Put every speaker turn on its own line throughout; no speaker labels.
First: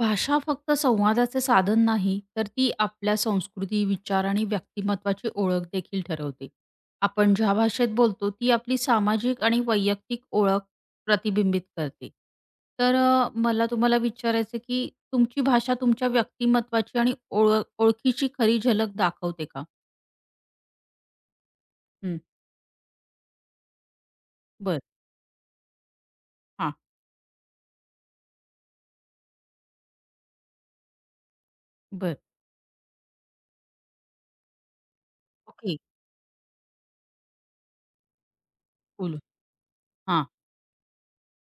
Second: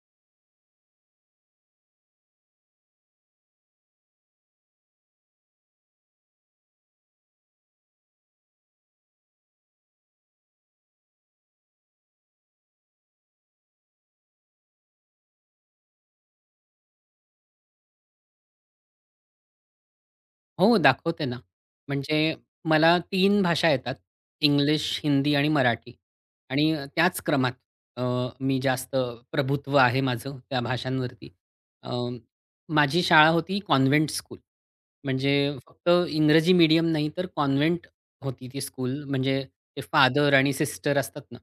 भाषा फक्त संवादाचे साधन नाही, तर ती आपल्या संस्कृती, विचार आणि व्यक्तिमत्त्वाची ओळख देखील ठरवते. आपण ज्या भाषेत बोलतो, ती आपली सामाजिक आणि वैयक्तिक ओळख प्रतिबिंबित करते. तर मला तुम्हाला विचारायचं आहे, की तुमची भाषा तुमच्या व्यक्तिमत्त्वाची आणि ओळखीची खरी झलक दाखवते का?
हो, दाखवते ना. म्हणजे
हं.
मला 3 भाषा येतात.
बरं.
इंग्लिश, हिंदी आणि मराठी
हां.
आणि त्याच क्रमात अ, मी जास्त प्रभुत्व आहे माझं त्या भाषांवरती. अ,
बरं.
माझी शाळा होती कॉन्व्हेंट स्कूल. म्हणजे
ओके.
फक्त इंग्रजी मीडियम नाही, तर कॉन्व्हेंट होती ती स्कूल.
कूल.
म्हणजे ते
हां.
फादर आणि सिस्टर असतात ना.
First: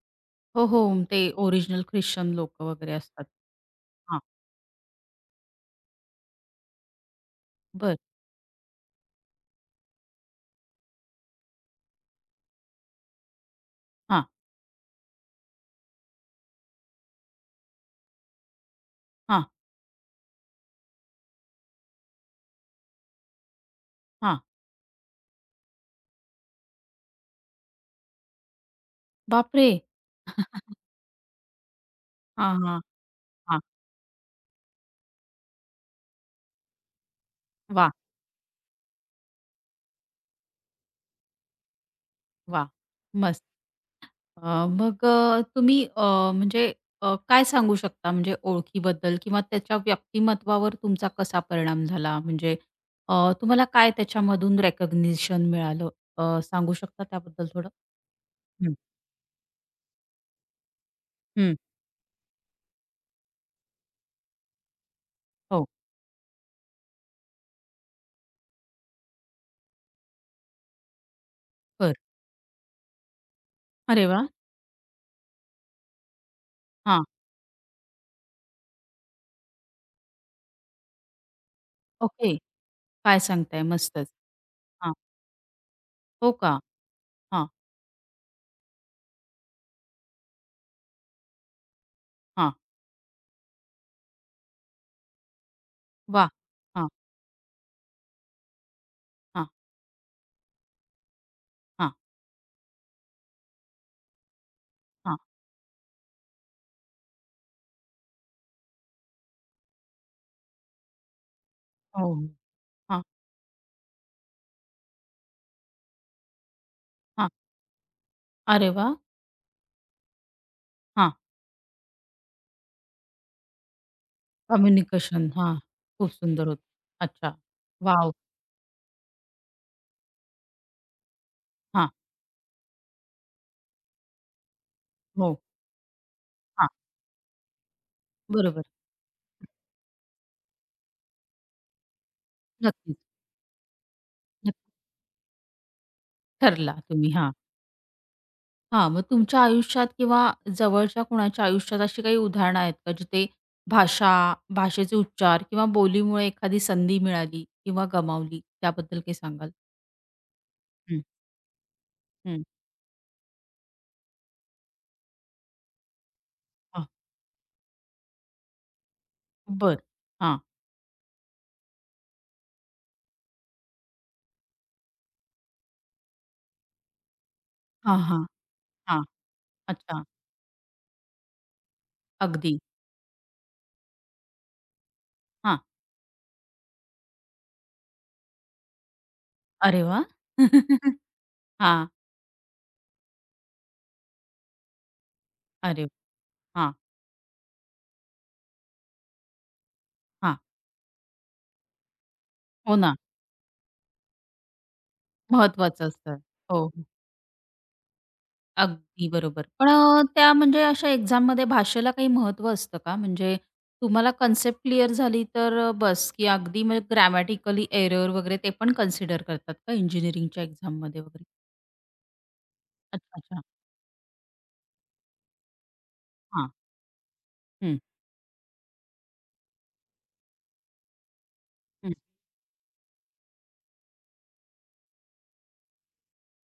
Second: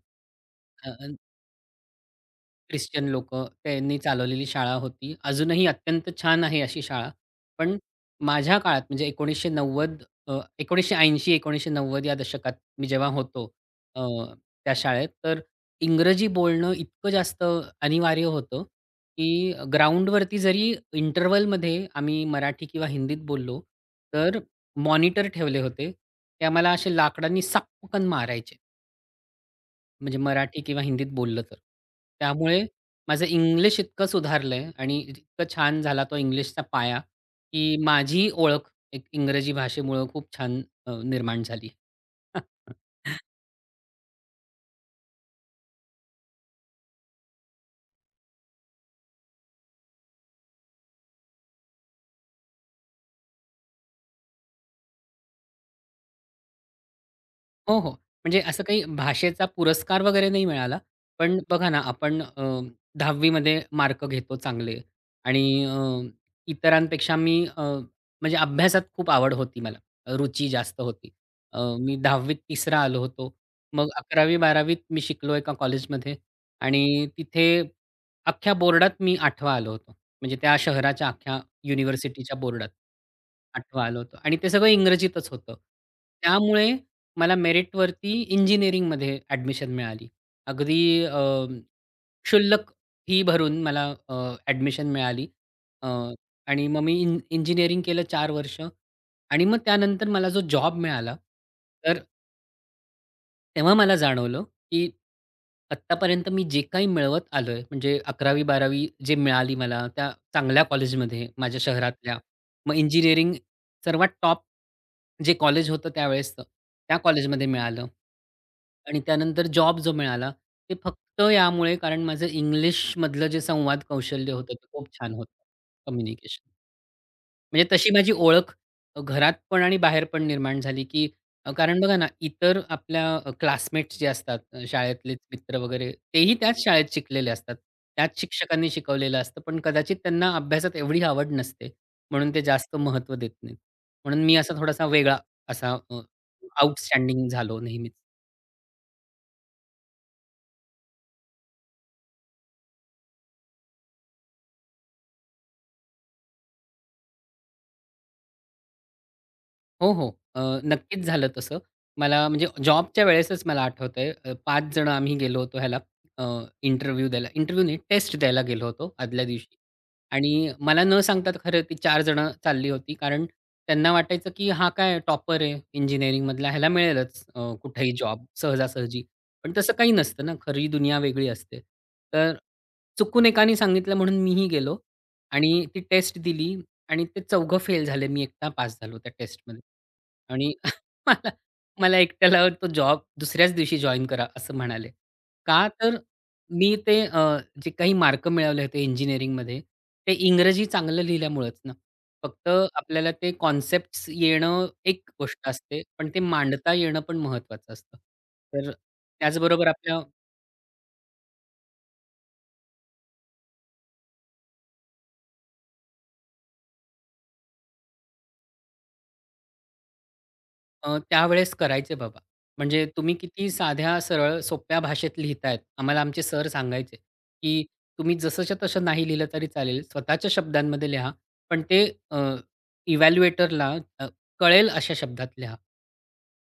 हो, हो. ते ओरिजिनल ख्रिश्चन लोकं वगैरे
ख्रिश्चन
असतात.
लोक त्यांनी
हां.
चालवलेली शाळा होती. अजूनही अत्यंत छान आहे अशी शाळा. पण
बरं.
माझ्या काळात म्हणजे 1980-1990 या दशकात मी जेव्हा होतो अ,
हां,
त्या शाळेत, तर इंग्रजी बोलणं इतकं जास्त अनिवार्य होतं, की
हां,
ग्राउंडवरती जरी इंटरव्हलमध्ये आम्ही मराठी किंवा हिंदीत बोललो, तर
हां.
मॉनिटर ठेवले होते. ते आम्हाला असे लाकडांनी सपकन मारायचे.
बापरे!
म्हणजे मराठी किंवा हिंदीत बोललं तर.
हां,
त्यामुळे
हां,
माझं
हां.
इंग्लिश इतकं सुधारलंय आणि इतकं छान झाला तो इंग्लिशचा पाया, की
वाह!
माझी ओळख एक इंग्रजी भाषेमुळं खूप छान निर्माण झाली.
वाह! मस्त. अ, मग अ, तुम्ही अ, म्हणजे अ, काय सांगू शकता म्हणजे ओळखीबद्दल किंवा त्याच्या व्यक्तिमत्त्वावर तुमचा कसा परिणाम झाला? म्हणजे तुम्हाला काय त्याच्यामधून रिकॉग्निशन मिळालं? सांगू शकता त्याबद्दल थोडं?
हो, हो. म्हणजे असं
हं,
काही भाषेचा पुरस्कार वगैरे नाही मिळाला. पण
हं.
बघा ना, आपण 10वी मार्क घेतो चांगले आणि
हो,
इतरांपेक्षा मी म्हणजे अभ्यासात खूप आवड होती मला. रुची जास्त होती. मी
बरं.
10वीत 3रा आलो होतो. मग
अरे वाह!
11वी-12वीत मी शिकलो एका कॉलेजमध्ये
हां,
आणि तिथे अख्ख्या बोर्डात मी 8वा आलो होतो. म्हणजे त्या शहराच्या अख्ख्या
ओके.
युनिव्हर्सिटीच्या बोर्डात
काय सांगताय?
8वा आलो
मस्तच.
होतो आणि ते सगळं
हां,
इंग्रजीतच होतं.
हो का?
त्यामुळे मला
हां,
मेरिटवरती इंजिनिअरिंगमध्ये ॲडमिशन मिळाली. अगदी अ,
हां.
क्षुल्लक फी भरून मला अ, ॲडमिशन मिळाली. अ,
वाह!
आणि मग
हां,
मी इंजिनिअरिंग केलं 4 वर्ष आणि
हां,
मग त्यानंतर मला जो जॉब मिळाला,
हां,
तर तेव्हा मला जाणवलं, की
हां.
आत्तापर्यंत मी जे काही मिळवत आलोय, म्हणजे 11वी-12वी जे मिळाली मला त्या चांगल्या कॉलेजमध्ये माझ्या
हो,
शहरातल्या. मग
हां,
इंजिनिअरिंग सर्वात टॉप जे कॉलेज होतं त्यावेळेसचं, त्या
हां.
कॉलेजमध्ये मिळालं.
अरे वाह!
आणि त्यानंतर जॉब जो मिळाला, ते
हां.
फक्त यामुळे कारण माझं इंग्लिशमधलं जे संवाद कौशल्य होतं, ते खूप छान
कम्युनिकेशन.
होतं.
हा, खूप
कम्युनिकेशन.
सुंदर होतं. अच्छा.
म्हणजे तशी माझी
वॉव!
ओळख घरात पण आणि बाहेर पण निर्माण झाली, की कारण
हा,
बघा ना, इतर आपल्या क्लासमेट्स जे असतात, शाळेतलेच
हो,
मित्र वगैरे, तेही त्याच
हां,
शाळेत शिकलेले असतात. त्याच
बरोबर.
शिक्षकांनी शिकवलेलं असतं, पण कदाचित त्यांना अभ्यासात एवढी आवड नसते, म्हणून ते जास्त
नक्कीच,
महत्त्व देत नाहीत. म्हणून मी असा
नक्कीच.
थोडासा वेगळा असा
ठरला तुम्ही.
आउटस्टँडिंग
हा,
झालो नेहमीच.
हां. मग तुमच्या आयुष्यात किंवा जवळच्या कुणाच्या आयुष्यात अशी काही उदाहरणं आहेत का जिथे भाषा, भाषेचे उच्चार किंवा बोलीमुळे एखादी संधी मिळाली किंवा गमावली? त्याबद्दल काही सांगाल?
हो, हो. अ,
हं,
नक्कीच झालं तसं. मला
हं.
म्हणजे जॉबच्या वेळेसच मला आठवतंय 5 जण आम्ही गेलो होतो ह्याला अ,
हां,
इंटरव्ह्यू द्यायला. इंटरव्ह्यू नाही, टेस्ट द्यायला गेलो होतो आदल्या दिवशी.
बरं. हां,
आणि मला न सांगता खरं ती 4 जण चालली होती. कारण त्यांना वाटायचं, की हा काय टॉपर आहे इंजिनिअरिंगमधला, ह्याला मिळेलच कुठेही
हां,
जॉब
हां,
सहजासहजी.
हां.
पण तसं काही
अच्छा.
नसतं ना, खरी दुनिया वेगळी असते. तर
अगदी.
चुकून एकाने सांगितलं म्हणून मीही गेलो
हां.
आणि ती टेस्ट दिली आणि ते चौघं फेल झाले. मी एकटा पास झालो त्या टेस्टमध्ये.
अरे वाह! हां.
आणि मला मला एकट्याला तो जॉब दुसऱ्याच दिवशी जॉइन करा असं म्हणाले. का
अरे
तर
हां,
मी ते जे काही मार्क मिळवले होते इंजिनिअरिंगमध्ये ते
हां.
इंग्रजी चांगलं लिहिल्यामुळेच ना. फक्त
हो ना.
आपल्याला ते कॉन्सेप्ट्स येणं एक गोष्ट असते,
महत्वाचं
पण
असतं.
ते
हो,
मांडता
हो.
येणं पण महत्वाचं असतं. तर
अगदी बरोबर.
त्याचबरोबर
पण
आपल्या
त्या म्हणजे अशा एक्झाममध्ये भाषेला काही महत्त्व असतं का? म्हणजे तुम्हाला कन्सेप्ट क्लिअर झाली तर बस, की अगदी म्हणजे ग्रॅमॅटिकली एरर वगैरे ते पण कन्सिडर करतात का इंजिनिअरिंगच्या एक्झाममध्ये वगैरे?
त्यावेळेस करायचे बाबा. म्हणजे
अच्छा,
तुम्ही
अच्छा.
किती साध्या, सरळ, सोप्या भाषेत लिहितायत, आम्हाला आमचे सर
हां.
सांगायचे, की
हं,
तुम्ही जसंच्या तसं नाही लिहिलं तरी चालेल. स्वतःच्या शब्दांमध्ये लिहा. पण ते
हं.
अ, इव्हॅल्युएटरला कळेल अशा शब्दात लिहा.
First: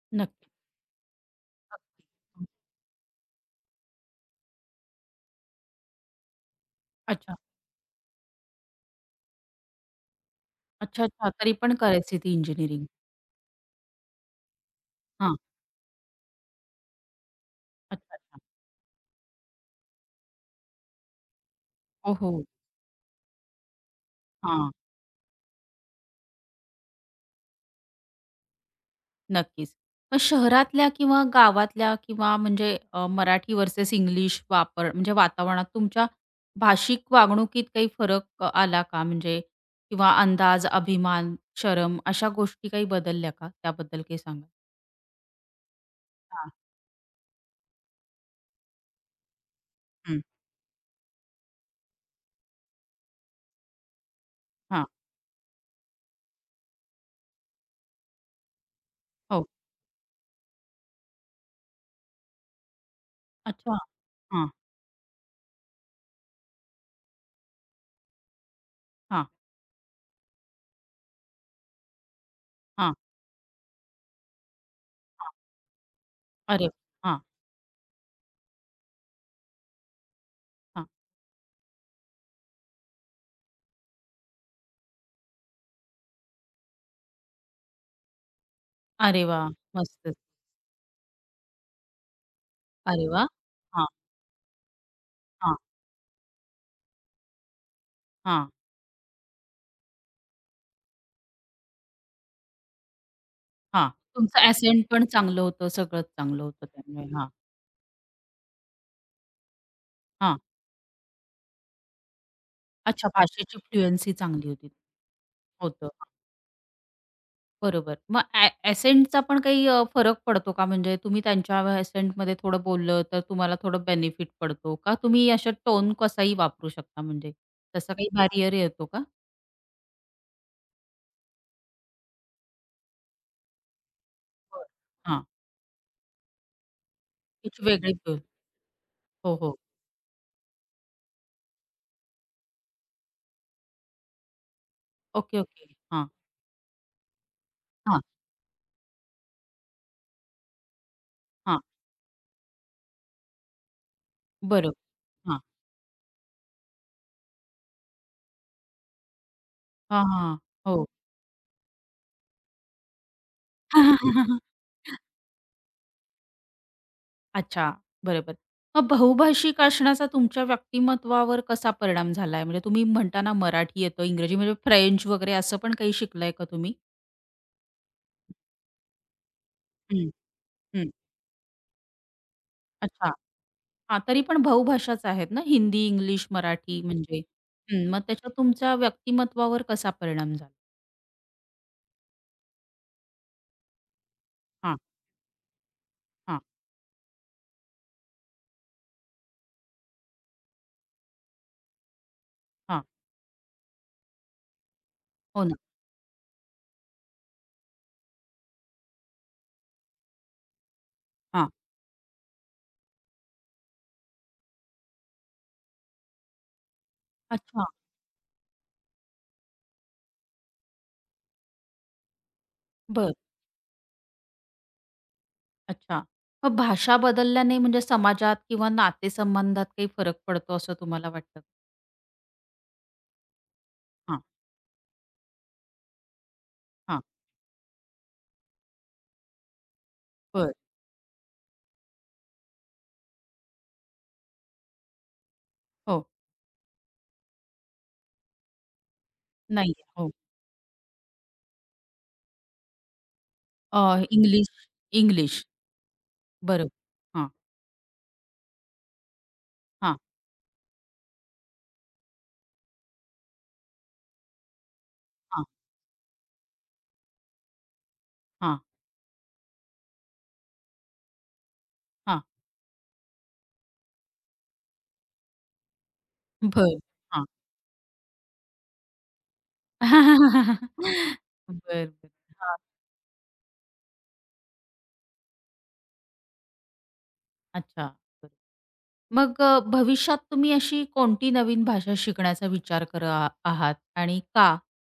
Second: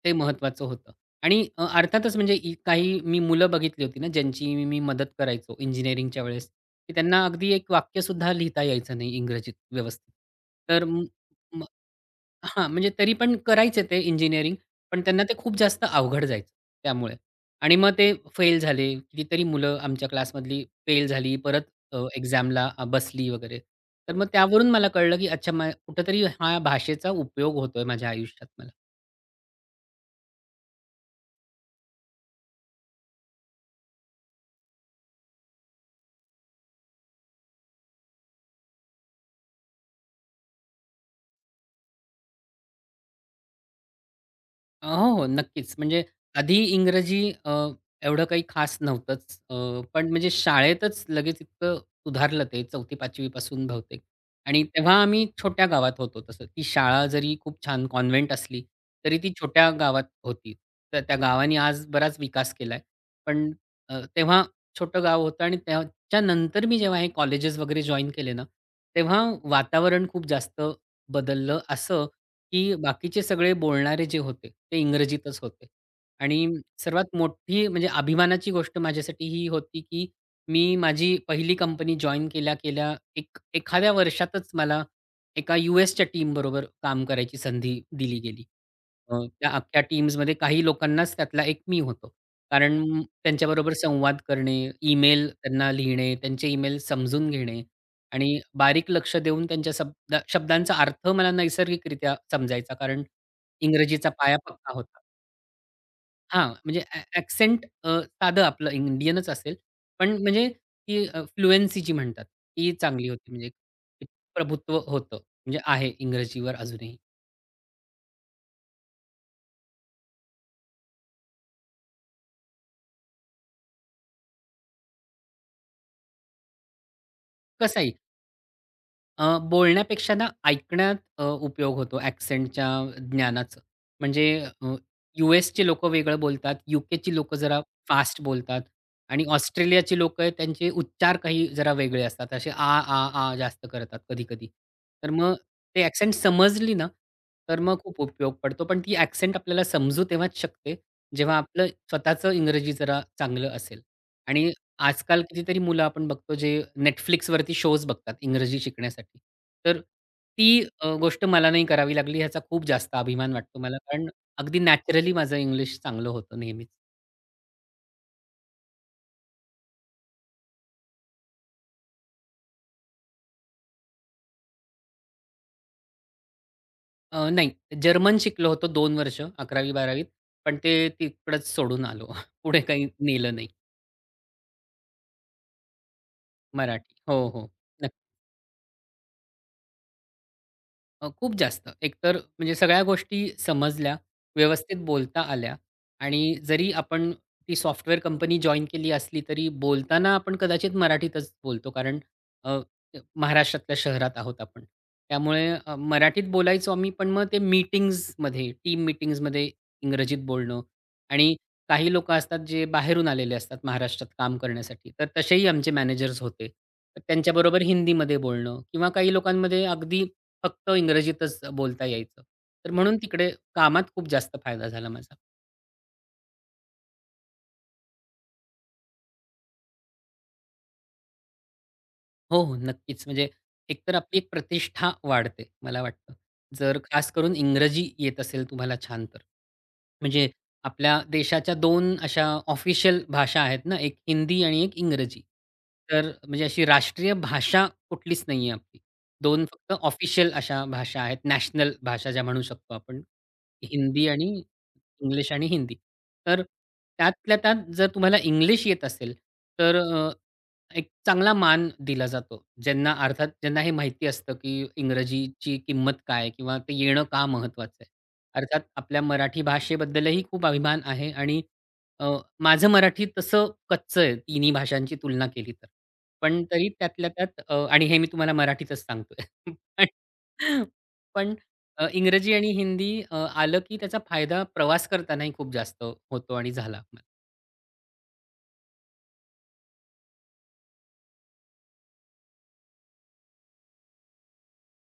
ते
नक्की.
महत्त्वाचं होतं. आणि
अगदी.
अर्थातच म्हणजे काही मी मुलं बघितली होती ना, ज्यांची मी मी मदत करायचो इंजिनिअरिंगच्या वेळेस, की त्यांना
अच्छा.
अगदी एक वाक्यसुद्धा लिहिता यायचं नाही इंग्रजीत व्यवस्थित. तर
अच्छा, अच्छा. तरी
मग
पण करायची ती
हां,
इंजिनिअरिंग.
म्हणजे तरी पण करायचे ते इंजिनिअरिंग, पण त्यांना ते
हां.
खूप जास्त अवघड जायचं त्यामुळे. आणि मग ते
अच्छा, अच्छा.
फेल झाले. कितीतरी मुलं आमच्या क्लासमधली फेल झाली. परत
ओहो!
एक्झामला बसली वगैरे. तर मग त्यावरून मला कळलं, की अच्छा, कुठेतरी हा भाषेचा उपयोग होतोय माझ्या आयुष्यात मला.
नक्कीच. मग शहरातल्या किंवा गावातल्या किंवा म्हणजे मराठी व्हर्सेस इंग्लिश वापर म्हणजे वातावरणात तुमच्या भाषिक वागणुकीत काही फरक आला का? म्हणजे किंवा अंदाज, अभिमान, शरम अशा गोष्टी काही बदलल्या का? त्याबद्दल काही सांगा?
हो, हो. नक्कीच. म्हणजे
हां.
आधी इंग्रजी एवढं काही खास नव्हतंच. पण
हं.
म्हणजे शाळेतच लगेच इतकं सुधारलं ते 4थी-5वी पासून बहुतेक. आणि
हां.
तेव्हा आम्ही छोट्या गावात होतो तसं. ती शाळा जरी खूप छान कॉन्व्हेंट असली, तरी ती
हो.
छोट्या गावात होती. तर त्या गावाने आज बराच विकास केलाय. पण
अच्छा.
तेव्हा
हा
छोटं गाव होतं आणि त्याच्यानंतर मी जेव्हा हे कॉलेजेस वगैरे जॉइन केले ना, तेव्हा
हां,
वातावरण खूप जास्त बदललं असं की
हा
बाकीचे सगळे बोलणारे जे होते, ते
हां.
इंग्रजीतच होते. आणि
अरे
सर्वात
हां,
मोठी म्हणजे अभिमानाची गोष्ट माझ्यासाठी ही होती, की मी
हां.
माझी पहिली कंपनी जॉइन केल्या-केल्या एखाद्या वर्षातच मला एका यू-एसच्या टीमबरोबर काम करायची संधी दिली गेली.
अरे
त्या
वाह!
अख्ख्या
मस्तच.
टीम्समध्ये काही लोकांनाच त्यातला एक मी होतो. कारण
अरे वाह!
त्यांच्याबरोबर
हां,
संवाद करणे, ईमेल
हां,
त्यांना लिहिणे, त्यांचे ईमेल समजून घेणे आणि
हां,
बारीक लक्ष देऊन त्यांच्या शब्दांचा अर्थ मला नैसर्गिकरित्या समजायचा, कारण
हां.
इंग्रजीचा पाया
तुमचं
पक्का
ॲसेंट
होता.
पण चांगलं होतं, सगळंच चांगलं
हां,
होतं
म्हणजे ॲ
त्यामुळे. हां,
ॲक्सेंट साधं आपलं इंडियनच असेल, पण
हां.
म्हणजे ती फ्लुएन्सी जी म्हणतात, ती चांगली
अच्छा,
होती. म्हणजे
भाषेची
ते
फ्लुएन्सी चांगली होती.
प्रभुत्व होतं, म्हणजे
होतं.
आहे
हां,
इंग्रजीवर अजूनही.
बरोबर. मग ॲसेंटचा पण काही फरक पडतो का? म्हणजे तुम्ही त्यांच्या ॲसेंटमध्ये थोडं बोललं, तर तुम्हाला थोडं बेनिफिट पडतो का? तुम्ही अशा टोन कसाही वापरू शकता म्हणजे
कसंही.
तसा काही बॅरियर येतो का?
बोलण्यापेक्षा ना ऐकण्यात उपयोग होतो ॲक्सेंटच्या ज्ञानाचं. म्हणजे
बरं.
अ,
हां,
यू-एसची लोकं वेगळं बोलतात, यूकेची लोकं जरा
त्याची वेगळी टोन.
फास्ट बोलतात आणि
हो, हो.
ऑस्ट्रेलियाची लोक आहेत त्यांचे उच्चार काही जरा वेगळे असतात. असे आ, आ, आ जास्त करतात कधी-कधी. तर मग
ओके, ओके.
ते
हां,
ॲक्सेंट समजली ना, तर मग खूप
हां,
उपयोग पडतो. पण ती ॲक्सेंट आपल्याला समजू तेव्हाच शकते, जेव्हा
हां.
आपलं स्वतःचं इंग्रजी जरा चांगलं असेल आणि
बरोबर.
आजकाल
हां,
कितीतरी मुलं आपण बघतो जे Netflixवरती शोज बघतात इंग्रजी शिकण्यासाठी. तर
हां, हां.
ती
हो.
गोष्ट मला नाही करावी लागली ह्याचा खूप जास्त अभिमान वाटतो मला. कारण अगदी नॅचरली माझं इंग्लिश चांगलं होतं नेहमीच.
अच्छा, बरोबर. मग बहुभाषिक असण्याचा तुमच्या व्यक्तिमत्त्वावर कसा परिणाम झालाय? म्हणजे तुम्ही म्हणताना मराठी येतं, इंग्रजी म्हणजे फ्रेंच वगैरे असं पण काही शिकलाय का तुम्ही?
नाही जर्मन शिकलो होतो 2 वर्ष 11वी-12वीत
हं,
पण ते
हं.
तिकडंच सोडून आलो. पुढे काही
अच्छा.
नेलं नाही
हां, तरी पण बहुभाषाच आहेत ना हिंदी, इंग्लिश, मराठी
मराठी.
म्हणजे
हो, हो.
हं, मग त्याच्यात तुमच्या व्यक्तिमत्त्वावर कसा परिणाम झाला?
खूप जास्त. एकतर म्हणजे सगळ्या गोष्टी समजल्या, व्यवस्थित
हां,
बोलता आल्या आणि
हां,
जरी आपण ती सॉफ्टवेअर कंपनी जॉइन केली असली, तरी बोलताना आपण कदाचित मराठीतच बोलतो. कारण अ,
हां.
महाराष्ट्रातल्या शहरात आहोत आपण.
हो
त्यामुळे
ना.
मराठीत बोलायचो आम्ही, पण मग ते मीटिंग्जमध्ये, टीम मीटिंग्जमध्ये इंग्रजीत बोलणं आणि
हां.
काही लोकं असतात, जे बाहेरून आलेले असतात महाराष्ट्रात काम करण्यासाठी. तर तसेही आमचे मॅनेजर्स होते. तर त्यांच्याबरोबर
अच्छा.
हिंदीमध्ये बोलणं किंवा काही लोकांमध्ये अगदी फक्त इंग्रजीतच बोलता यायचं. तर म्हणून
बरं.
तिकडे कामात खूप जास्त फायदा झाला माझा.
अच्छा. मग भाषा बदलल्याने म्हणजे समाजात किंवा नातेसंबंधात काही फरक पडतो असं तुम्हाला वाटतं?
हो, हो. नक्कीच. म्हणजे एकतर आपली
हां,
एक प्रतिष्ठा वाढते, मला वाटतं. जर
हां.
खास करून इंग्रजी येत असेल तुम्हाला छान तर. म्हणजे
बरं.
आपल्या देशाच्या दोन अशा ऑफिशियल भाषा आहेत ना, एक हिंदी आणि एक इंग्रजी.
हो.
तर म्हणजे अशी राष्ट्रीय भाषा कुठलीच नाहीये आपली. दोन फक्त
नाहीये. हो.
ऑफिशियल अशा भाषा आहेत, नॅशनल भाषा ज्या म्हणू शकतो आपण. हिंदी आणि
इंग्लिश
इंग्लिश
इंग्लिश.
आणि हिंदी. तर
बरोबर. हां,
त्यातल्या त्यात जर तुम्हाला इंग्लिश येत असेल, तर
हां,
एक चांगला मान दिला जातो. ज्यांना अर्थात ज्यांना हे माहिती असतं, की
हां,
इंग्रजीची किंमत काय किंवा ते येणं का महत्त्वाचं आहे.
हां,
अर्थात आपल्या मराठी भाषेबद्दलही खूप अभिमान आहे आणि अ,
हां.
माझं मराठी तसं कच्चं आहे तिन्ही भाषांची तुलना केली तर. पण तरी
बरं.
त्यातल्या
हां.
त्यात आणि हे मी तुम्हाला मराठीतच सांगतोय. पण पण
बरं, बरं.
इंग्रजी आणि
हां.
हिंदी आलं की त्याचा फायदा प्रवास करतानाही खूप जास्त होतो आणि झाला.
अच्छा. बरं. मग भविष्यात तुम्ही अशी कोणती नवीन भाषा शिकण्याचा विचार करत आहात आणि का?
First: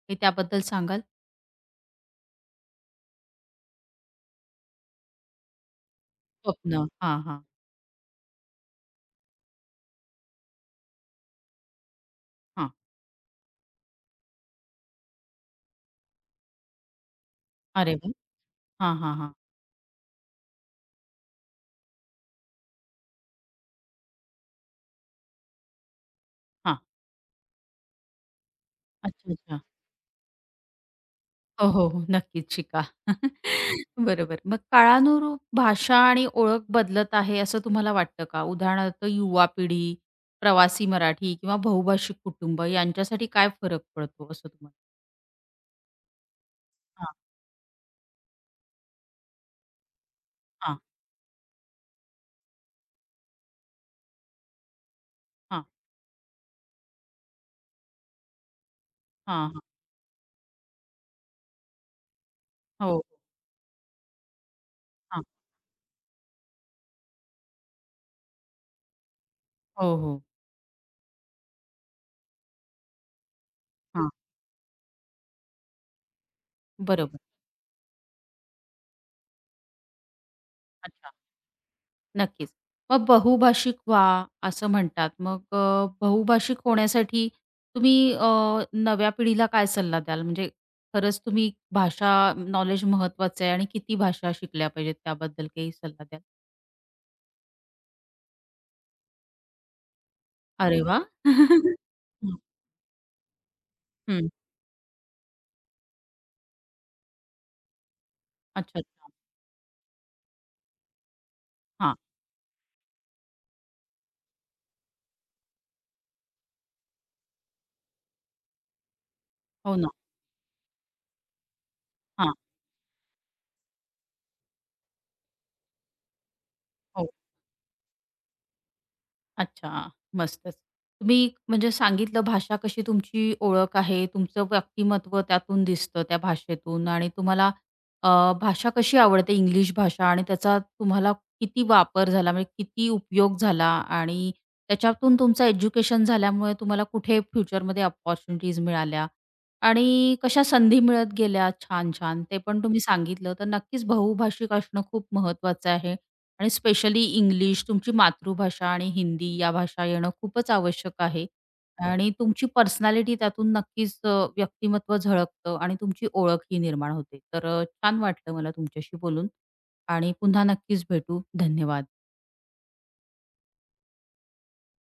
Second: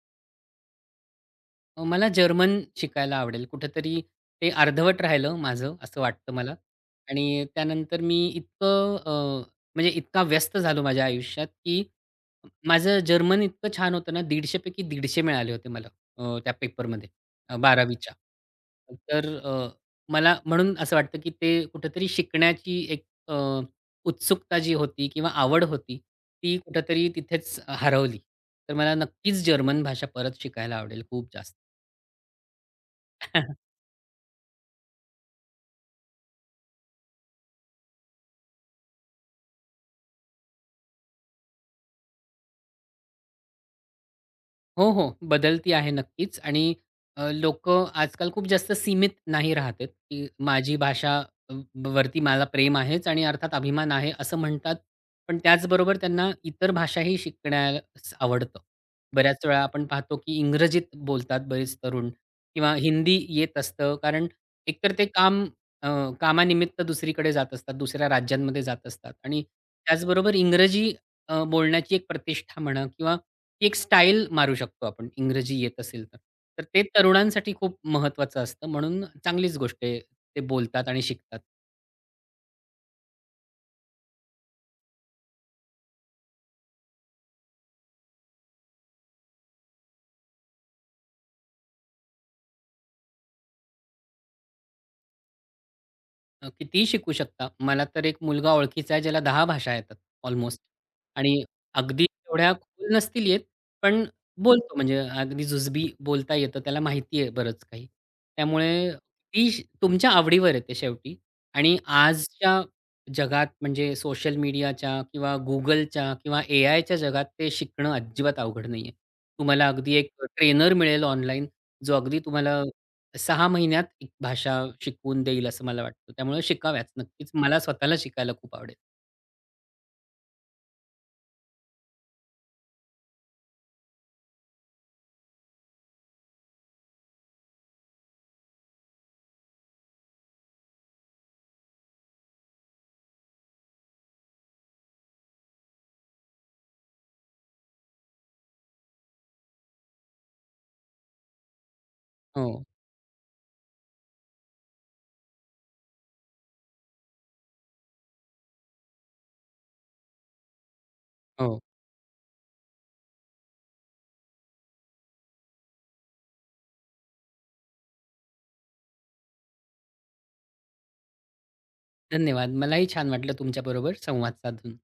हे त्याबद्दल सांगाल?
मला जर्मन शिकायला आवडेल. कुठेतरी ते अर्धवट राहिलं माझं असं वाटतं मला
स्वप्न. हां, हां,
आणि त्यानंतर मी इतकं म्हणजे इतका व्यस्त झालो माझ्या आयुष्यात, की
हां.
माझं जर्मन इतकं छान होतं ना 150 पैकी मिळाले होते मला त्या पेपरमध्ये
अरे वाह!
12वीच्या.
हां, हां,
तर
हां,
मला म्हणून असं वाटतं, की ते कुठेतरी शिकण्याची एक उत्सुकता जी होती किंवा आवड होती, ती
हां.
कुठेतरी तिथेच हरवली. तर मला नक्कीच
अच्छा.
जर्मन भाषा परत शिकायला आवडेल खूप जास्त.
हो, हो, हो. नक्कीच शिका. बरोबर. मग काळानुरूप भाषा आणि ओळख बदलत आहे असं तुम्हाला वाटतं का? उदाहरणार्थ युवा पिढी, प्रवासी मराठी किंवा बहुभाषिक कुटुंब यांच्यासाठी काय फरक पडतो असं तुम्हाला?
हो, हो. बदलती आहे नक्कीच आणि
हां,
लोकं आजकाल खूप जास्त सीमित नाही राहत आहेत, की माझी
हां,
भाषा अ, वरती मला प्रेम आहेच आणि अर्थात अभिमान आहे असं म्हणतात. पण
हां,
त्याचबरोबर त्यांना इतर भाषाही शिकण्यास आवडतं. बऱ्याच
हां,
वेळा
हां.
आपण पाहतो, की इंग्रजीत बोलतात बरेच तरुण किंवा
हो,
हिंदी येत असतं. कारण एकतर ते
हां.
अ, कामानिमित्त दुसरीकडे जात असतात, दुसऱ्या राज्यांमध्ये जात असतात आणि
हो, हो.
त्याचबरोबर इंग्रजी बोलण्याची एक प्रतिष्ठा म्हणा किंवा एक
हां.
स्टाईल मारू शकतो आपण इंग्रजी येत असेल तर. तर ते
बरोबर.
तरुणांसाठी खूप महत्वाचं असतं म्हणून चांगलीच गोष्ट आहे. ते बोलतात आणि
अच्छा.
शिकतात.
नक्कीच. मग बहुभाषिक व्हा, असं म्हणतात. मग बहुभाषिक होण्यासाठी तुम्ही नव्या पिढीला काय सल्ला द्याल? म्हणजे खरंच तुम्ही भाषा नॉलेज महत्वाचं आहे आणि किती भाषा शिकल्या पाहिजेत त्याबद्दल काही सल्ला द्याल?
कितीही शिकू शकता. मला तर एक मुलगा ओळखीचा आहे, ज्याला 10 भाषा येतात ऑलमोस्ट
अरे वा
आणि
हं.
अगदी एवढ्या खोल नसतील येत, पण
हं.
बोलतो म्हणजे अगदी जुजबी बोलता येतं. त्याला माहिती आहे बरंच काही.
अच्छा,
त्यामुळे
अच्छा.
ती श तुमच्या आवडीवर येते शेवटी आणि
हां.
आजच्या जगात म्हणजे सोशल मीडियाच्या किंवा Googleच्या किंवा एआयच्या जगात ते शिकणं अजिबात अवघड नाहीये. तुम्हाला
हो ना.
अगदी एक ट्रेनर मिळेल ऑनलाईन, जो अगदी
हां.
तुम्हाला 6 महिन्यात एक भाषा शिकवून देईल असं मला वाटतं. त्यामुळे शिकाव्याच
हो.
नक्कीच. मला स्वतःला शिकायला खूप आवडेल.
अच्छा, मस्तच. तुम्ही म्हणजे सांगितलं भाषा कशी तुमची ओळख आहे, तुमचं व्यक्तिमत्व त्यातून दिसतं त्या भाषेतून आणि तुम्हाला अ, भाषा कशी आवडते इंग्लिश भाषा आणि त्याचा तुम्हाला किती वापर झाला, म्हणजे किती उपयोग झाला आणि त्याच्यातून तुमचं एज्युकेशन झाल्यामुळे तुम्हाला कुठे फ्युचरमध्ये अपॉर्च्युनिटीज मिळाल्या आणि कशा संधी मिळत गेल्या छान-छान, ते पण
हो,
तुम्ही सांगितलं. तर नक्कीच बहुभाषिक असणं खूप महत्त्वाचं आहे. आणि स्पेशली इंग्लिश, तुमची मातृभाषा आणि हिंदी या भाषा येणं खूपच आवश्यक आहे.
हो.
हो. आणि तुमची पर्सनॅलिटी त्यातून नक्कीच व्यक्तिमत्व झळकतं आणि तुमची ओळख ही निर्माण होते. तर छान वाटलं मला तुमच्याशी बोलून आणि पुन्हा नक्कीच भेटू. धन्यवाद.
धन्यवाद. मलाही छान वाटलं तुमच्याबरोबर संवाद साधून.